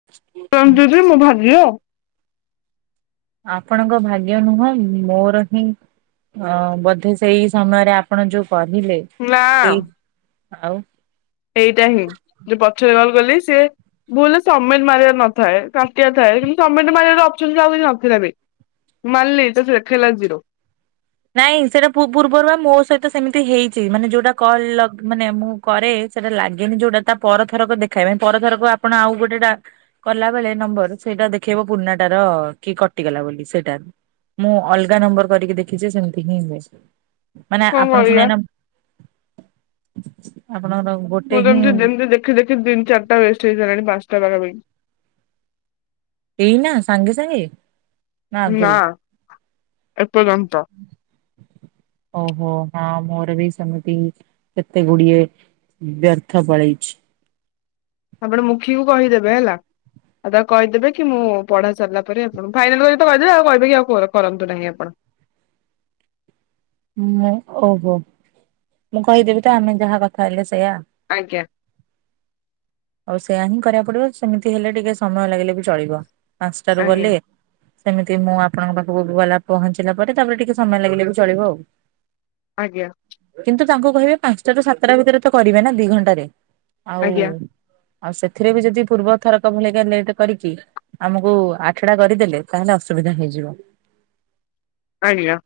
[inaudible] କି ମୁଁ ଭାଗ୍ୟ। ଆପଣଙ୍କ ଭାଗ୍ୟ ନୁହଁ ମୋର ହିଁ ଅ ବୋଧେ ସେଇ ସମୟରେ ଆପଣ ଯୋଉ କହିଲେ। ନାଁ। ସେଇ ଆଉ। ଏଇଟା ହିଁ ଯୋଉ ପଛରେ କଲ୍ କଲି ସିଏ। ଭୁଲ ରେ ସମିଟ ମାରିବା ନଥାଏ କାଟିବା ଥାଏ କିନ୍ତୁ ସମିଟ୍ ମାରିବା ଅପସନ୍ ଆଉ କିଛି ନଥିଲା ବି। ମାରିଲି ତ ସେ ଦେଖେଇଲା ଜିରୋ। ନାଇଁ ସେଟା ପୂର୍ବରୁ ପରା ମୋ ସହିତ ସେମିତି ହେଇଛି ମାନେ ଯୋଉଟା କଲ ଲଗ ମାନେ ମୁଁ କରେ ସେଇଟା ଲାଗେନି ଯୋଉଟା ତା ପରଥରକ ଦେଖାଇବା ପାଇଁ ପରଥରକ ଆପଣ ଆଉ ଗୋଟେ ଟା କଲା ବେଳେ ନମ୍ବର ସେଇଟା ଦେଖେଇବ ପୁରୁଣାଟାର କି କଟିଗଲା ବୋଲି ସେଇଟାରୁ। ମୁଁ ଅଲଗା ନମ୍ବର କରିକି ଦେଖିଛି ସେମିତି ହିଁ ହୁଏ ମାନେ କଣ ଆପଣ କରିବା ସେମାନେ ଆପଣଙ୍କର ଗୋଟେ ମୁଁ ହିଁ ଯେମତି ଯେମତି ଦେଖି ଦେଖି ତିନ ଚାରିଟା ୱେଷ୍ଟ ହେଇଗଲାଣି ପାଞ୍ଚଟା ପାଖା ପାଖି। ଏଇନା ସାଙ୍ଗେ ସାଙ୍ଗେ? ନା ନାଁ ଆଗରୁ? ଏପର୍ଯ୍ୟନ୍ତ। ଓହୋ ହଁ ମୋର ବି ସେମିତି କେତେ ଗୁଡିଏ ବ୍ୟର୍ଥ ପଳେଇଛି। ଆପଣ ମୁଖୀ କୁ କହିଦେବେ ହେଲା। ଆଉ ତାକୁ କହିଦେବେ କି ମୁଁ ପଢା ସାରିଲା ପରେ ଆପଣ ଫାଇନାଲ କରିତ କହିଦେବେ ଆଉ କହିବେ କି ଆଉ କରନ୍ତୁ ନାହିଁ ଆପଣ। ମୁଁ ଓହୋ ମୁଁ କହିଦେବି ତ ଆମେ ଯାହା କଥା ହେଲେ ସେଇୟା। ଆଜ୍ଞା। ଆଉ ସେୟଆ ହିଁ କରିବାକୁ ପଡିବ ସେମିତି ହେଲେ ଟିକେ ସମୟ ଲାଗିଲେ ବି ଚଳିବ ପାଞ୍ଚଟାରୁୁ ଆଜ୍ଞା ଗଲେ। ସେମିତି ମୁଁ ଆପଣଙ୍କ ପାଖକୁ ଗଲା ପହଞ୍ଚିଲା ପରେ ତାପରେ ଟିକେ ସମୟ ଲାଗିଲେ ବି ଚଳିବ ଆଉ। ଆଜ୍ଞା। କିନ୍ତୁ ତାଙ୍କୁ କହିବେ ପାଞ୍ଚଟା ରୁ ସାତଟା ଭିତରେ ତ କରିବେ ନା ଦି ଘଣ୍ଟାରେ ଆଉ। ଆଜ୍ଞା ଆଉ ସେଥିରେ ବି ଯଦି ପୂର୍ବ ଥରକ ଭଳିକା ଲେଟ୍ କରିକି ଆମକୁ ଆଠଡା କରିଦେଲେ ତାହେଲେ ଅସୁବିଧା ହେଇଯିବ। ଆଜ୍ଞା।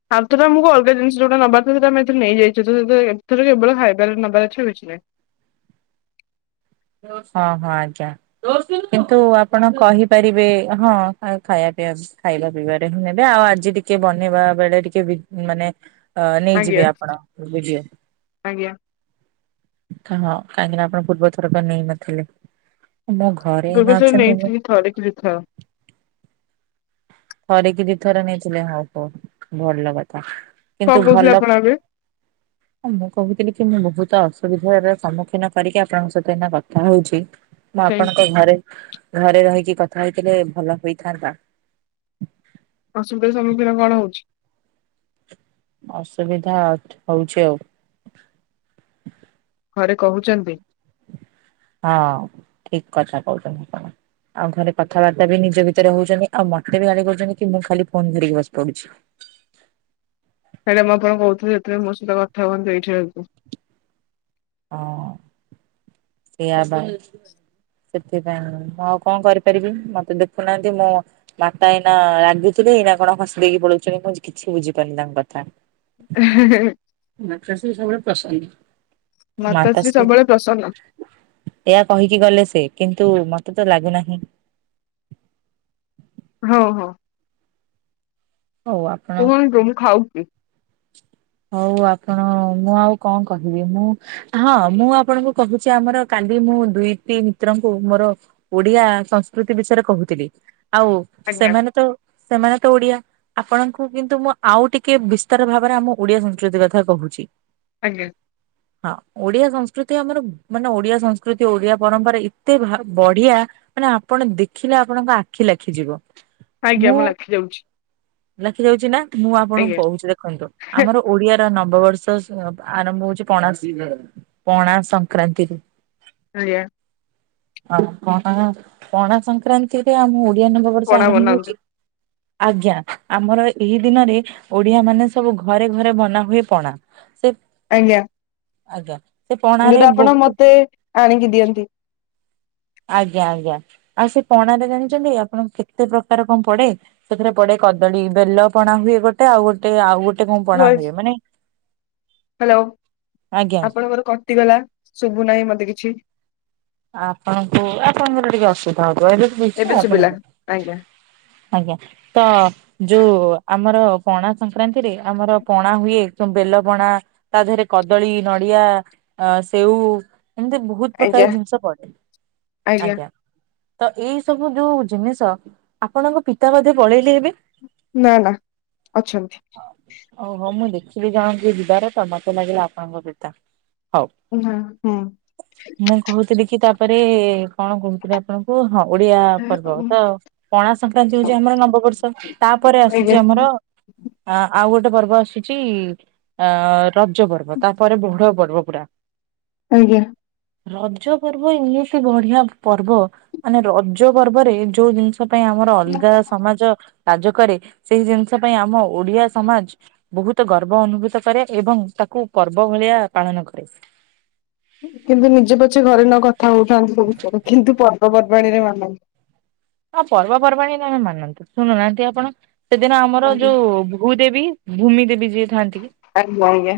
[unintelligible] ଆମୁକୁ ଅଲଗା ଜିନିଷ ଯୋଉଟା ନବାର ଥିଲା ସେଇଟା ଆମେ ଏଥିରେ ନେଇଯାଇଛୁ ତ [unintelligible] ଏଥର କେବଳ ଖାଇବାରେ ନବାର ଅଛି ଆଉ କିଛି ନାହିଁ। ହଁ ହଁ ଆଜ୍ଞା। କିନ୍ତୁ ଆପଣ କହିପାରିବେ ହଁ [unintelligible] ଖାଇବା ପିଇଆ ଖାଇବା ପିଇବାରେ ହିଁ ନେବେ। ଆଉ ଆଜି ଟିକେ ବନେଇବା ବେଳେ ଟିକେ ବିଦ୍ ମାନେ ଅଁ ଆଜ୍ଞା ନେଇଯିବେ ଆପଣ ଭିଡିଓ। ଆଜ୍ଞା ହଁ କାହିଁକି ନା ଆପଣ ପୂର୍ବ ଥରକ ନେଇନଥିଲେ। ମୁଁ ପୂର୍ବ ଥର ନେଇଥିଲି ଥରେ କି ଦି ଥର। ଥରେ କି ଦୁଇଥର ନେଇଥିଲେ ହଉ ହଉ ଭଲ କଥା। କଣ କିନ୍ତୁ କହୁଥିଲେ ଭଲ ଆପଣ ଏବେ ମୁଁ କହୁଥିଲି କି ମୁଁ ବହୁତ ଅସୁବିଧାର ସମ୍ମୁଖୀନ କରିକି ଆପଣଙ୍କ ସହିତ ଏଇନା କଥା ହଉଛି। ମୁଁ ଯାଇକି ଆପଣଙ୍କ ଘରେ ଘରେ ରହିକି କଥା ହେଇଥିଲେ ଭଲ ହୋଇଥାନ୍ତା। ଅସୁବିଧାର ସମ୍ମୁଖୀନ କଣ ହଉଛି? ଅସୁବିଧା ହଉଛି ଆଉ। ଘରେ କହୁଛନ୍ତି ହଁ ଠିକ୍ କଥା କହୁଛନ୍ତି କଣ। ଆଉ ଘରେ କଥାବାର୍ତ୍ତା ବି ନିଜ ଭିତେରେ ହଉଛନ୍ତି ଆଉ ମତେ ବି ଗାଳି କରୁଛନ୍ତି କି ମୁଁ ଖାଲି ଫୋନ୍ ଧରିକି ବସି ପଡୁଛି। ସେଇଟା ମୁଁ ଆପଣଙ୍କୁ କହୁଥିଲି ଯେତେବେଳେ ମୋ ସହିତ କଥା ହୁଅନ୍ତୁ ଏଇଠି ରହିକି। ହଁ ସେଇଆ ବା। ସେଥିପାଇଁ ମୁଁ ଆଉ କଣ କରିପାରିବି? ମତେ ଦେଖୁନାହାଁନ୍ତି ମୁଁ ମାତା ଏଇନା ରାଗୁଥିବେ ଏଇନା କଣ ହସି ଦେଇକି ପଳଉଛନ୍ତି ମୁଁ କିଛି ବୁଝିପାରୁନି ତାଙ୍କ କଥା। ହେଁ ହେଁ ହେଁ। ମାତାଶ୍ରୀ ସବୁବେଳେ ପ୍ରସନ୍ନ। ମାତାଶ୍ରୀ ସବୁବେଳେ ପ୍ରସନ୍ନ। ଏଇଆ କହିକି ଗଲେ ସେ କିନ୍ତୁ ମତେ ତ ଲାଗୁନାହିଁ। ହଁ ହଁ। ହଉ ଆ କୁହନ୍ତୁ ମୁଁ ଖାଉଛି। ହଉ ଆପଣ ମୁଁ ଆଉ କଣ କହିବି? ମୁଁ ହଁ ମୁଁ ଆପଣଙ୍କୁ କହୁଛି ଆମର କାଲି ମୁଁ ଦୁଇଟି ମିତ୍ରଙ୍କୁ ମୋର ଓଡିଆ ସଂସ୍କୃତି ବିଷୟରେ କହୁଥିଲି ଆଉ ଆଜ୍ଞା ସେମାନେ ତ ସେମାନେ ତ ଓଡିଆ ଆପଣଙ୍କୁ କିନ୍ତୁ ମୁଁ ଆଉ ଟିକେ ବିସ୍ ତାର ଭାବରେ ଆମ ଓଡିଆ ସଂସ୍କୃତି କଥା କହୁଛି। ଆଜ୍ଞା। ହଁ। ଓଡିଆ ସଂସ୍କୃତି ଆମର ମାନେ ଓଡିଆ ସଂସ୍କୃତି ଓଡିଆ ପରମ୍ପରା ଏତେ ଭା ବଢିଆ ମାନେ ଆପଣ ଦେଖିଲେ ଆପଣଙ୍କ ଆଖି ଲାଖିଯିବ। ଆଜ୍ଞା ମୁଁ ଲାଖି ଯାଉଛି। ଲାଖିଯାଉଛି ନା ମୁଁ ଆଜ୍ଞା ଆପଣଙ୍କୁ କହୁଛି ଦେଖନ୍ତୁ ଆମର ଓଡିଆର ନବବର୍ଷ ସ ଆରମ୍ଭ ହଉଛି ପଣାସସ୍ ପଣା ସଂକ୍ରାନ୍ତିରୁ। ଆଜ୍ଞା। [unintelligible] ପଣା ପଣା ସଂକ୍ରାନ୍ତିରେ ଆମ ଓଡିଆ ନବ ବର୍ଷ ପଣା ଆରମ୍ଭ ବନାନ୍ତୁ ହଉଛି। ଆଜ୍ଞା ଆମର ଏଇ ଦିନରେ ଓଡିଆ ମାନେ ସବୁ ଘରେ ଘରେ ବନା ହୁଏ ପଣା। ସେ ଆଜ୍ଞା। ଆଜ୍ଞା। ସେ ପଣାରେ ଯୋଉଟା ଆପଣ ବହୁତ ମତେ ଆଣିକି ଦିଅନ୍ତି। ଆଜ୍ଞା ଆଜ୍ଞା ଆଉ ସେ ପଣାରେ ଜାଣିଛନ୍ତି ଆପଣ କେତେ ପ୍ରକାର କଣ ପଡେ? ସେଥିରେ ପଡେ କଦଳୀ ବେଲ ପଣା ହୁଏ ଗୋ ଟେ ଆଉ ଗୋଟେ ଆଉ ଗୋଟେ କଣ ପଣା ହୁଏ ମାନେ ହାଲୋ ଆଜ୍ଞା ଆପଣଙ୍କର କଟିଗଲା ଶୁଭୁ ନାହିଁ ମତେ କିଛି। ଆପଣଙ୍କୁ ଆପଣଙ୍କର ଟିକେ ଅସୁବିଧା ହବ ଏବେ ତ କିଛି ଶୁଭିଲା ଆଜ୍ଞା ଆପଣଙ୍କ ଆଜ୍ଞା ତ ଯୋଉ ଆମର ପଣା ସଂକ୍ରାନ୍ତିରେ ଆମର ପଣା ହୁଏ ଯୋଉ ବେଲ ପଣା ତା ଦେହେରେ କଦଳୀ ନଡିଆ ଆ ସେଉ ଏମିତି ବ ବହୁତ ପ୍ରକାର ଆଜ୍ଞା ଜିନିଷ ପଡ଼ିଥାଏ ଆଜ୍ଞା। ତ ଏଇ ସବୁ ଯୋଉ ଜିନିଷ ଆପଣଙ୍କ ପିତା ବୋଧେ ପଳେଇଲେ ଏବେ? ନାଁ ନାଁ ଅଛନ୍ତି। ଓ ହୋ ମୁଁ ଦେଖିଲି ଜଣକୁ ଯିବାର ତ ମତେ ଲାଗିଲା ଆପଣଙ୍କ ପିତା ହଉ। ନାଁ ହୁଁ। ମୁଁ କହୁଥିଲି କି ତାପରେ କଣ କହୁ ଥିଲି ଆପଣଙ୍କୁ ହଁ ଓଡିଆ ପର୍ବ ତ ପଣା ସଂକ୍ରାନ୍ତି ହଉଛି ଆମର ନବବର୍ଷ ତାପରେ ଆଜ୍ଞା ଆସୁଛି ଆମର ଆ ଆଉ ଗୋଟେ ପର୍ବ ଆସୁଛି ଆ ରଜ ପର୍ବ ତାପରେ ବଡ ପର୍ବ ପୁରା। ଆଜ୍ଞା। ରଜ ପର୍ବ ଏମିତି ବଢିଆ ପର୍ବ ମାନେ ରଜ ପର୍ବରେ ଯୋଉ ଜିନିଷ ଆମ ପାଇଁ ଆମର ଅଲଗା ସମାଜ କାର୍ଯ୍ୟ କରେ ସେଇ ଜିନିଷ ପାଇଁ ଆମ ଓଡିଆ ସମାଜ ବହୁତ ଗର୍ବ ଅନୁଭୂତ କରେ ଏବଂ ତାକୁ ପର୍ବ ଭଳିଆ ପାଳନ କରେ। କିନ୍ତୁ ନିଜେ ପଛେ ଘରେ ନ କଥା ହଉଥାନ୍ତି ସେ ବିଷୟରେ କିନ୍ତୁ ପର୍ବ ପର୍ବାଣୀରେ ମାନନ୍ତି। ହଁ ପର୍ବ ପର୍ବାଣୀରେ ଆମକୁ ମାନନ୍ତି ଶୁଣୁ ନାହାଁନ୍ତି ଆପଣ ସେଦିନ ଆମର ଆଜ୍ଞା ଯୋଉ ଭୂ ଭୂ ଦେବୀ ଭୂମି ଦେବୀ ଯିଏ ଥାଆନ୍ତି ଆଜ୍ଞା ଆଜ୍ଞା।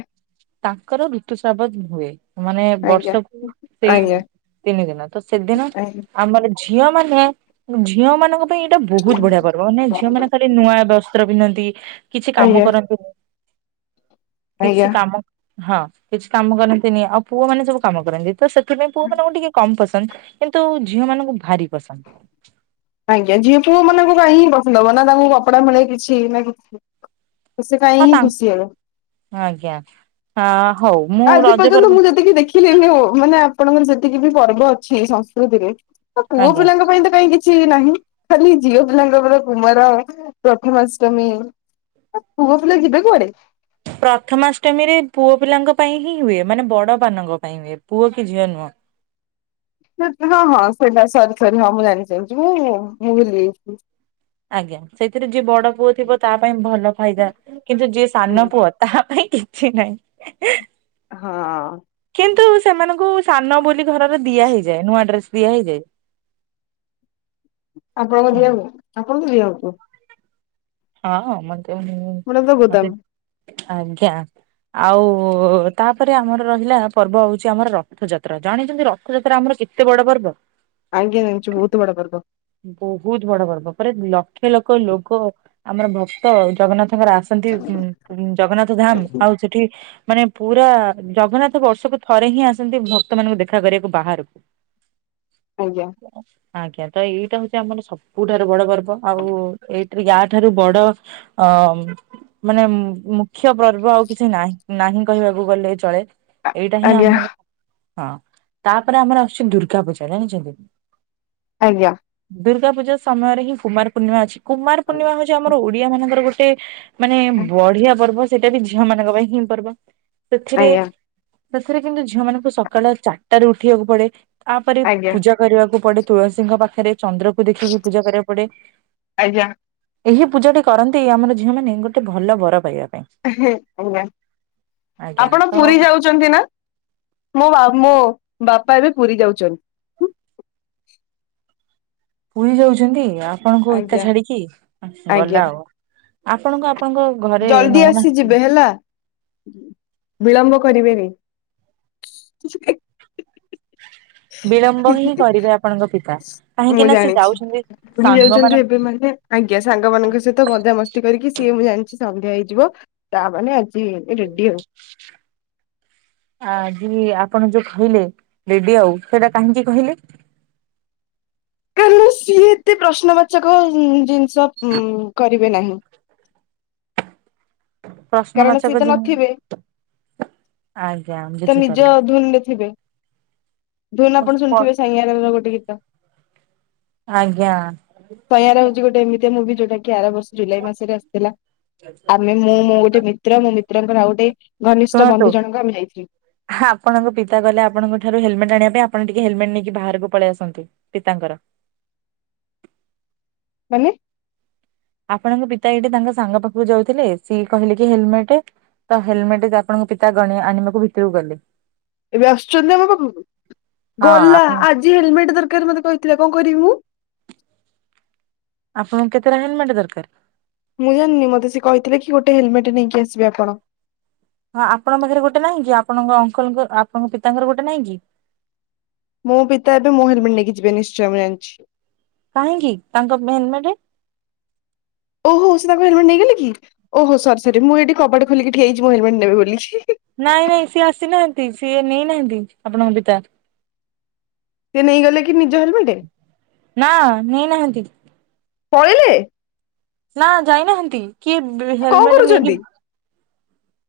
ତାଙ୍କର ଋତୁସ୍ରାବ ହୁଏ। ମାନେ ଆଜ୍ଞା ବର୍ଷକୁ ସେଇ ଆଜ୍ଞା। ତିନି ଦିନ ତ ସେଦିନ ଆଜ୍ଞା ଆମର ଝିଅ ମାନେ ଝିଅ ମାନଙ୍କ ପାଇଁ ଏଇଟା ବହୁତ ବଢିଆ ପର୍ବ ମାନେ ଝିଅ ମାନେ ଖାଲି ନୂଆ ବସ୍ତ୍ର ପିନ୍ଧନ୍ତି କିଛି କାମ ଆଜ୍ଞା କରନ୍ତିନି କିଛି ଆଜ୍ଞା କାମ ହଁ କିଛି କାମ କରନ୍ତିନି ଆଉ ପୁଅ ମାନେ ସବୁ କାମ କରନ୍ତି ତ ସେ ଥିପାଇଁ ପୁଅ ମାନଙ୍କୁ ଟିକେ କମ୍ ପସନ୍ଦ କିନ୍ତୁ ଝିଅ ମାନଙ୍କୁ ଭାରି ପସନ୍ଦ। ଆଜ୍ଞା ଝିଅ ପୁଅ ମାନଙ୍କ ପାଇଁ ପସନ୍ଦ ହବ ନା ତାଙ୍କୁ କପଡା ମିଳେ କିଛି ନା କିଛି ତ ସେ ହଁ ତା କାହିଁକି ଖୁସି ହେବେ? ଆଜ୍ଞା ଆ ହଉ ମୁଁ ଆଜି ପର୍ଯ୍ୟନ୍ତ ମୁଁ ରଜପର୍ବ [inaudible] ମାନେ ଆପଣଙ୍କର ଯେତିକି ବି ପର୍ବ ଅଛି ସଂସ୍କୃତିରେ ତ ପୁଅ ଆଜ୍ଞା। ପିଲାଙ୍କ ପାଇଁ ତ କାହିଁକି କିଛି କିଛି ନାହିଁ ଖାଲି ଝିଅ ପିଲାଙ୍କର କୁମାର ପ୍ରଥମାଷ୍ଟମୀ ତ ପୁଅ ପିଲା ଯିବେ କୁଆଡେ? ପ୍ରଥମାଷ୍ଟମୀରେ ପୁଅ ପିଲାଙ୍କ ପାଇଁ ହିଁ ହୁଏ ମାନେ ବଡ ମାନଙ୍କ ପାଇଁ ହୁଏ ପୁଅ କି ଝିଅ ନୁହଁ। ହଁ ହଁ ସେଇଟା ସତ ନୁହଁ ମୁଁ ଜାଣି ସାରିଛି ମୁଁ ମୁଁ ଭୁଲି ଯାଇଥିଲି। ଆଜ୍ଞା ସେଇଥିରେ ଯିଏ ବଡ ପୁଅ ଥିବ ତା ପାଇଁ ଭଲ ଫାଇଦା କିନ୍ତୁ ଯିଏ ସାନ ପୁଅ ତାହା ପାଇଁ କିଛି ନାହିଁ। ହଁ। କିନ୍ତୁ ସେମାନଙ୍କୁ ସାନ ବୋଲି ଘରର ଦିଆ ହେଇଯାଏ। ନୂଆ ଡ୍ରେସ ଦିଆ ହେଇଯାଏ। ଆପଣଙ୍କୁ ହୁଁ, ଦିଆକୁ ଆପଣଙ୍କୁ ଦିଆ ହଉ ତୁ [unintelligible] ହଁ ମତେ ଏଟା ତ ମତେ ଗୋଦାମ ଆଜ୍ଞା। ଆଉ ତାପରେ ଆମର ରହିଲା ପର୍ବ ହଉଛି ଆମର ରଥଯାତ୍ରା ଜାଣି ଛନ୍ତି ରଥଯାତ୍ରା ଆମର କେ ତେ ବଡ଼ ପର୍ବ। ଆଜ୍ଞା ଜାଣିଚୁ ବହୁତ ବଡ଼ ପର୍ବ। ବହୁତ ବଡ ପର୍ବ ପରେ ଲକ୍ଷେ ଲକ୍ଷ ଲୋକ ଆମର ଭକ୍ତ ଜଗନ୍ନାଥଙ୍କର ଆସ ଛନ୍ତି ଜଗନ୍ନାଥ ଧାମ ଆଉ ସେଠି ମାନେ ପୁରା ଜଗନ୍ନାଥ ବର୍ଷକୁ ଥରେ ହିଁ ଆସନ୍ତି ଭକ୍ତ ମାନଙ୍କୁ ଦେଖା କରିବାକୁ ବାହାରକୁ। [unintelligible] ଆଜ୍ଞା। ଆଜ୍ଞା ତ ଏଇଟା ହଉଛି ଆମର ସବୁଠାରୁ ବଡ ପର୍ବ ଆଉ ଏଇଠା ରେ ଗା ତା ଠାରୁ ବଡ ଅ ମାନେ ମୁଖ୍ୟ ପର୍ବ ଆଉ କିଛି ନାଁ ନାହିଁ କହିବାକୁ ଗଲେ ଚଳେ। ଏଇଟା ହିଁ ଆଜ୍ଞା ଆମର ହଁ ତାପରେ ଆମର ଆସୁଛି ଦୁର୍ଗା ପୂଜା ଜାଣିଛନ୍ତି। ଆଜ୍ଞା। ଦୁର୍ଗା ପୂଜା ସମୟରେ ହିଁ କୁମାର ପୂର୍ଣ୍ଣିମା ଅଛି। କୁମାର ପୂର୍ଣ୍ଣିମା ଆଜ୍ଞା ହଉଛି ଆମ ଓଡିଆ ମାନଙ୍କର ଗୋଟେ ମାନେ ବଢିଆ ପର୍ବ ସେଇଟା ବି ଝିଅ ମାନଙ୍କ ପାଇଁ ହିଁ ପର୍ବ। ସେଥିରେ ଆଜ୍ଞା ସେଥିରେ କିନ୍ତୁ ଝିଅ ମାନଙ୍କୁ ସକାଳ ଚାରିଟା ରେ ଉଠିବାକୁ ପଡେ ତାପରେ ଆଜ୍ଞା ପୂଜା କରିବାକୁ ପଡେ ତୁଳସୀଙ୍କ ପାଖରେ ଚନ୍ଦ୍ର କୁ ଦେଖିକି ପୂଜା କରିବାକୁ ପଡେ। ଆଜ୍ଞା। ଏହି ପୂଜାଟି କରନ୍ତି ଆମର ଝିଅ ମାନେ ଗୋଟେ ଭଲ ବର ପାଇବା ପାଇଁ। ଆଜ୍ଞା ଆଜ୍ଞା ଆପଣ ତ ପୁରୀ ଯାଉଛ ଛନ୍ତି ମୋ ମୋ ବାପା ଏବେ ପୁରୀ ଯାଉଛନ୍ତି। ପୁରୀ ଯାଉଛନ୍ତି ଆପଣଙ୍କୁ ଏକା ଆଜ୍ଞା ଛାଡିକି ଆଜ୍ଞା ଗଲା ଆଉ ଆପଣଙ୍କୁ ଆପଣଙ୍କ। ଘରେ ଜଲଦି ନଉନାହାନ୍ତି ଆସିଯିବେ ହେଲା। ବିଳମ୍ବ କରିବେନି। ହ [unintelligible] ବିଳମ୍ବ ହିଁ କରିବେ ଆପଣଙ୍କ ପିତା ମୁଁ କାହିଁକି ନା ସେ ଜାଣିଛି ଯାଉଛନ୍ତି ପୁରୀ ସାଙ୍ଗ ଯାଉଛନ୍ତି ଏବେ ମାନଙ୍କ। ମାନେ ଆଜ୍ଞା ସାଙ୍ଗମାନଙ୍କ ସହିତ। ତ ମଜାମସ୍ତି କରିକି ସିଏ ମୁଁ ଜାଣିଛି ସନ୍ଧ୍ୟା ହେଇଯିବ। ତା ମାନେ ଆଜି ରେଡି ଆଉ। ହ [unintelligible] ଆଜି ଆପଣ ଯୋଉ କହିଲେ ଲେଡି ଆଉ ସେଇଟା କାହିଁକି କହିଲେ? କାରଣ ସିଏ ଏତେ ପ୍ରଶ୍ନବାଚକ ଜିନିଷ ଉଉଁ କରିବେ ନାହିଁ। ପ୍ରଶ୍ନ କାରଣ ବାଚକ ସି ଏ ତ ଜିନ୍ ନଥିବେ। ଆଜ୍ଞା। ତ ନିଜ ବୁଝିପାରିଲି। ଧୁନ ରେ ଥିବେ। ଧୁନ ଆପଣ ଶୁଣିଥିବେ ସେଇଁଆର ଆର ଗୋଟେ ଗୀତ। ଆଜ୍ଞା। ପୟାର ହଉଛି ଗୋଟେ ଏମତି ମୁଁଭି ବି ଯଉଟାକି ଆର ବର୍ଷ ଜୁଲାଇ ମାସରେ ଆସିଥିଲା ଆମେ ମୁଁ ମୋ ଗୋଟେ ମିତ୍ର ମୋ ମିତ୍ରଙ୍କର ଆଉ ଗୋଟେ ଘନିଷ୍ଠ ବନ୍ଧୁ ଜଣକ ଆମେ ଯାଇଥିଲୁ। ହା ଆପଣ ଙ୍କ ପିତା କହଲେ ଆପଣଙ୍କଠାରୁ ହେଲମେଟ୍ ଆଣିବା ପାଇଁ ଆପଣ ଟିକେ ହେଲମେଟ୍ ନେଇକି ବାହାରକୁ ପଳେଇ ଆସନ୍ତୁ। ପିତାଙ୍କର। ମାନେ? ଆପଣଙ୍କ ପିତା ଏଇଠି ତାଙ୍କ ସାଙ୍ଗ ପାଖକୁ ଯାଉଥିଲେ, ସିଏ କହିଲେ କି ହେଲମେଟ? ତ ହେଲମେଟ ଯେ ଆପଣଙ୍କ ପିତା ଗଣ ଆଣିବାକୁ ଭିତରକୁ ଗଲେ। ଏବେ ଆସୁଛନ୍ତି ନା ମୋ ପାଖକୁ? ହଁ ଗଲା ଆପଣ ଆଜି ହେଲମେଟ ଦରକାର ମତେ କହିଥିଲା କଣ କରିବି ମୁଁ? ଆପଣଙ୍କୁ କେତେଟା ହେଲମେଟ୍ ଦରକାର? ମୁଁ ଜାଣିନି, ମତେ ସେ କହିଥିଲେ କି, ଗୋଟେ ହେଲମେଟ୍ ନେଇକି ଆସିବେ ଆପଣ। ହଁ ଆପଣଙ୍କ ପାଖରେ ଗୋଟେ ନାହିଁ କି? ଆପଣଙ୍କ ଅଙ୍କଲ ଆପଣଙ୍କ ପିତାଙ୍କର ଗୋଟେ ନାହିଁ କି? ମୋ ପିତା ଏବେ ମୋ ହେଲମେଟ ନେଇକି ଯିବେ, ନିଶ୍ଚୟ ମୁଁ ଜାଣିଛି। କାହିଁକି ତାଙ୍କ ମେନ୍ ମେଡ୍? ଓହୋ ସେ ତାଙ୍କ ହେଲମେଟ୍ ନେଇଗଲେ କି? ଓହୋ ସରି ସରି, ମୁଁ ଏଇଠି କବାଟ ଖୋିଲିକି ଠିଆହେଇଛି ମୋ ହେଲମେଟ ନେବେ ବୋଲି। ନାଇଁ ନାଇଁ ସିଏ ଆସିନାହାନ୍ତି, ସିଏ ନେଇନାହାନ୍ତି। ଆପଣଙ୍କ ପିତା। ସେ ନେଇଗଲେ କି ନିଜ ହେଲମେଟ୍? ନା ନେଇନାହାନ୍ତି। ପଳେଇଲେ? ନା ଯାଇନାହାନ୍ତି, କିଏ ବି କଣ ହେଲମେଟ ନେଇକି କରୁଛନ୍ତି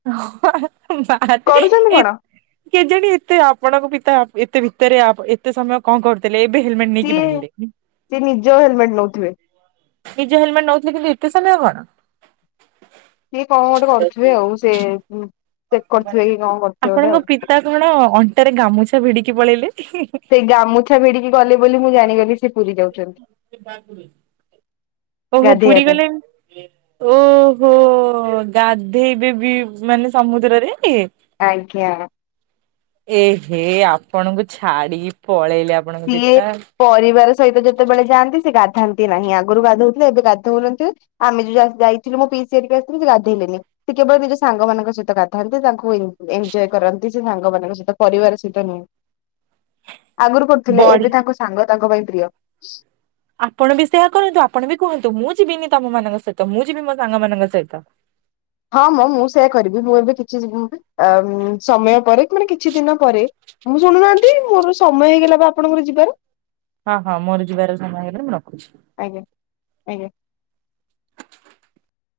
ବା। କରୁଛନ୍ତି କଣ? କେଜାଣି? ଏତେ ଆପଣଙ୍କ ପିତା ଏତେ ଭିତରେ ଆପ ଏତେ ସମୟ କଣ କରୁଥିଲେ, ଏବେ ହେଲମେଟ୍ ନେଇକି ସିଏ ବାହାରିଲେ। ସେ ନିଜ ହେଲମେଟ ନଉଥିବେ। ନିଜ ହେଲମେଟ୍ ନଉଥିଲେ, କିନ୍ତୁ ଏତେ ସମୟ କଣ? ସେ କଣ ଗୋଟେ କରୁଥିବେ ଆଉ, ସେ ଚେକ୍ କରୁଥିବେ କି କଣ କରୁଥିବେ ଗୋଟେ ଆଉ। ତା କଣ ଅଣ୍ଟାରେ ଗାମୁଛା ଭିଡିକି ପଳେଇଲେ। ସେ ଗାମୁଛା ଭିଡିକି ଗଲେ ବୋଲି, ମୁଁ ଜାଣିଗଲି ସେ ପୁରୀ ଯାଉଛନ୍ତି। ଓ ହୋ ଗାଧେଇବା ପୁରୀ ପାଇଁ। ଗଲେ ଓ ହୋ ଗାଧେଇବେ ବି ମାନେ ସମୁଦ୍ରରେ କି! ଆଜ୍ଞା। ଏହେ ଆପଣଙ୍କୁ ଛାଡିକି ପଳେଇଲେ ଆପଣଙ୍କ ଇଏ ପିତା। ପରିବାର ସହିତ ଯେତେବେଳେ ଯାଆନ୍ତି ସେ ଗାଧାନ୍ତି ନାହିଁ, ଆଗରୁ ଗାଧଉଥିଲେ ଏବେ ଗାଧଉନଥିବେ ଆମେ ଯୋଉ ଯାଇଥିଲୁ ମୋ ପିସିଘରିକା ଆସିଥିଲ, ସେ ଗଧେଇଲେନି। ସେ କେବଳ ନିଜ ସାଙ୍ଗମାନଙ୍କ ସହିତ ଗାଧାନ୍ତି, ତାଙ୍କୁ ଏନଜୟ କରନ୍ତି, ସେ ସାଙ୍ଗମାନଙ୍କ ସହିତ ପରିବାର ସହିତ ନୁହେଁ। [inaudible] ଆଗରୁ କରୁଥିଲେ। ଏବେ ବଢିଆ ତାଙ୍କ ସାଙ୍ଗ ତାଙ୍କ ପାଇଁ ପ୍ରିୟ। ଆପଣ ବି ସେୟା କରନ୍ତୁ, ଆପଣ ବି କୁହନ୍ତୁ, ମୁଁ ଯିବିନି ତମ ମାନଙ୍କ ସହିତ, ମୁଁ ଯିବି ମୋ ସାଙ୍ଗମାନଙ୍କ ସହିତ। ହଁ ମଁ, ମୁଁ ସେୟା କରିବି। ମୁଁ ଏବେ କିଛି ଯିବିନି ପା। ଆ ସମୟ କରେ, ମାନେ କିଛି ଦିନ କରେ, ମୁଁ ଶୁଣୁନାହାନ୍ତି ମୋର ସମୟ ହେଇଗଲା ବା ଆପଣଙ୍କର ଯିବାର? ହଁ ହଁ, ମୋର ଯିବାର ସମୟ ହେଗଲା ମୁଁ ରଖୁଛି। ଆଜ୍ଞା, ଆଜ୍ଞା।